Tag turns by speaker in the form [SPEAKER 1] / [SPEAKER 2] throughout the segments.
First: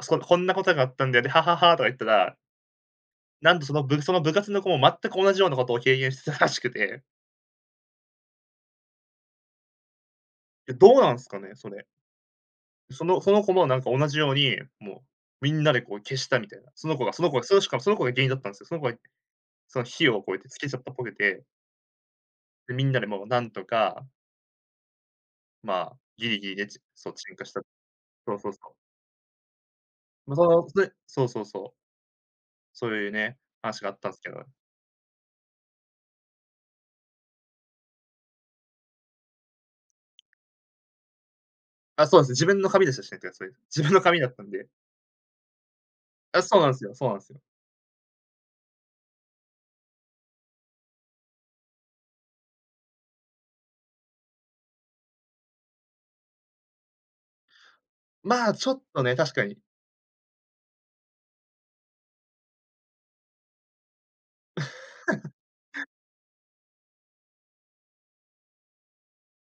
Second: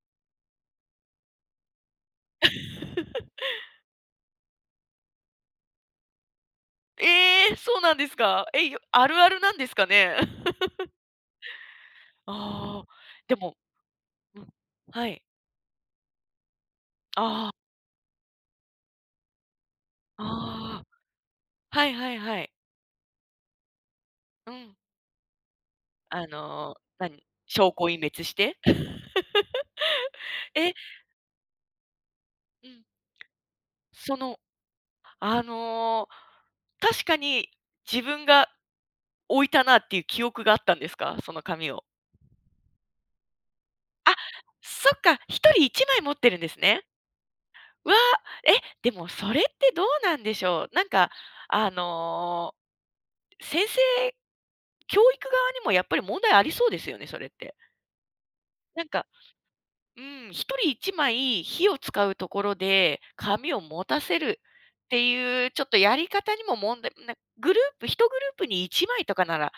[SPEAKER 1] そう「こんなことがあったんだよ、で、ははは」とか言ったら。なんと、そ の部その部活の子も、全く同じようなことを経験してたらしくて。
[SPEAKER 2] ええ、そうなんですか。え、よあるあるなんですかね。
[SPEAKER 1] え、どうなんすかね、それ。
[SPEAKER 2] ああ、
[SPEAKER 1] そのそ
[SPEAKER 2] で
[SPEAKER 1] の子
[SPEAKER 2] も。
[SPEAKER 1] も、なんか同じように、もう、
[SPEAKER 2] はい。
[SPEAKER 1] みんなでこう消したみたいな。その子がその子が
[SPEAKER 2] ああ。
[SPEAKER 1] その、しかもその子が原因だったんすよ。その子がその火をこうやってつけちゃ
[SPEAKER 2] あ
[SPEAKER 1] ったぽくて。
[SPEAKER 2] あ。はいはいはい。
[SPEAKER 1] で、みんなでもうなんとか。
[SPEAKER 2] うん。
[SPEAKER 1] まあ、
[SPEAKER 2] あ
[SPEAKER 1] ぎりぎりで、
[SPEAKER 2] の、
[SPEAKER 1] ちそう、
[SPEAKER 2] 何、
[SPEAKER 1] 鎮火した。
[SPEAKER 2] 証拠隠滅
[SPEAKER 1] そ
[SPEAKER 2] し
[SPEAKER 1] うそう
[SPEAKER 2] て。
[SPEAKER 1] そう。ま、その、
[SPEAKER 2] え。
[SPEAKER 1] それそうそうそう。
[SPEAKER 2] うん。
[SPEAKER 1] そういうね、話があったん
[SPEAKER 2] そ
[SPEAKER 1] すけ
[SPEAKER 2] の、
[SPEAKER 1] ど。
[SPEAKER 2] あの、確かに、自分が、置いたなっていう記憶があったんですか、その紙を。
[SPEAKER 1] あ、そうですね、自分の紙ですしね、自分の
[SPEAKER 2] あ、
[SPEAKER 1] 紙だったんで。
[SPEAKER 2] そっか、1人1枚持ってるん
[SPEAKER 1] あ、
[SPEAKER 2] で
[SPEAKER 1] そ
[SPEAKER 2] す
[SPEAKER 1] うなん
[SPEAKER 2] ね。
[SPEAKER 1] すよ、そうなんす。
[SPEAKER 2] わ、えっ、でも、それってどうなんでしょう？なんか、あの、先生教育側にもやっぱり問題ありそうですよね、それって。
[SPEAKER 1] ま、ちょっ
[SPEAKER 2] なん
[SPEAKER 1] と
[SPEAKER 2] か、
[SPEAKER 1] ね、確かに。
[SPEAKER 2] うん、1人1枚火を使うところで紙を持たせるっていうちょっと やり方にも問題なグループ1グループに1枚とかなら。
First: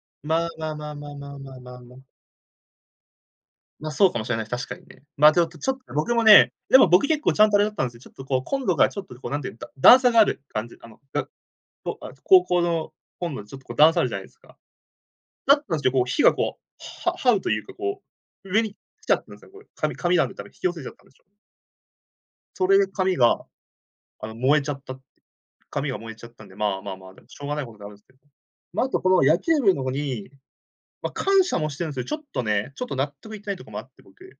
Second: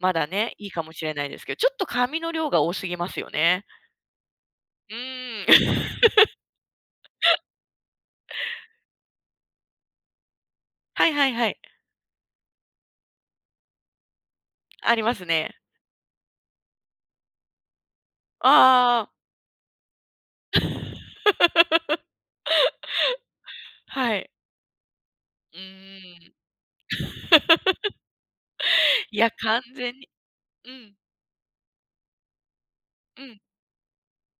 [SPEAKER 2] まだ
[SPEAKER 1] まあ
[SPEAKER 2] ね、い
[SPEAKER 1] ま
[SPEAKER 2] い
[SPEAKER 1] あ
[SPEAKER 2] か
[SPEAKER 1] ま
[SPEAKER 2] も
[SPEAKER 1] あ
[SPEAKER 2] し
[SPEAKER 1] ま
[SPEAKER 2] れ
[SPEAKER 1] あ
[SPEAKER 2] ない
[SPEAKER 1] まあ
[SPEAKER 2] ですけ
[SPEAKER 1] ま
[SPEAKER 2] ど、
[SPEAKER 1] あ
[SPEAKER 2] ちょ
[SPEAKER 1] ま
[SPEAKER 2] っ
[SPEAKER 1] あ、
[SPEAKER 2] と
[SPEAKER 1] ま。
[SPEAKER 2] 紙の量が多すぎますよね。
[SPEAKER 1] ま、そうかもしれないす、確かに
[SPEAKER 2] う
[SPEAKER 1] ね。まあ、ておと、ち
[SPEAKER 2] ーん。
[SPEAKER 1] ょっ僕もね、でも、僕結構ちゃんとあれだったんすよ。ちょっとこう、コン ロがちょっとこうなんていう、だ段差がある感じ、あの、
[SPEAKER 2] はい
[SPEAKER 1] が
[SPEAKER 2] は
[SPEAKER 1] っ
[SPEAKER 2] いはい。
[SPEAKER 1] こああ、ち高校のコンロ、ちょっとこう段差あるじゃないすか。
[SPEAKER 2] ありますね。
[SPEAKER 1] だったんすよ、こう火がこう、は這うというか、こう、上に
[SPEAKER 2] あ
[SPEAKER 1] 来
[SPEAKER 2] あ。
[SPEAKER 1] ちゃったねすね、これ、か紙があるから引き寄せちゃったんでしょ。それで紙が、
[SPEAKER 2] は
[SPEAKER 1] あ
[SPEAKER 2] い。
[SPEAKER 1] の、燃えちゃった。
[SPEAKER 2] うー
[SPEAKER 1] 紙が燃えちゃっ
[SPEAKER 2] ん。
[SPEAKER 1] たんで、まあまあまあ、で、しょうがないことではあるんすけど。ま、あ と、こ
[SPEAKER 2] い
[SPEAKER 1] の
[SPEAKER 2] や、
[SPEAKER 1] 野球
[SPEAKER 2] 完
[SPEAKER 1] 部の子
[SPEAKER 2] 全に。
[SPEAKER 1] に、
[SPEAKER 2] うん。
[SPEAKER 1] ま、感謝もしてるんすよ、ちょっとね、ちょっと納
[SPEAKER 2] う
[SPEAKER 1] 得い
[SPEAKER 2] ん。
[SPEAKER 1] ってないところもあって、僕。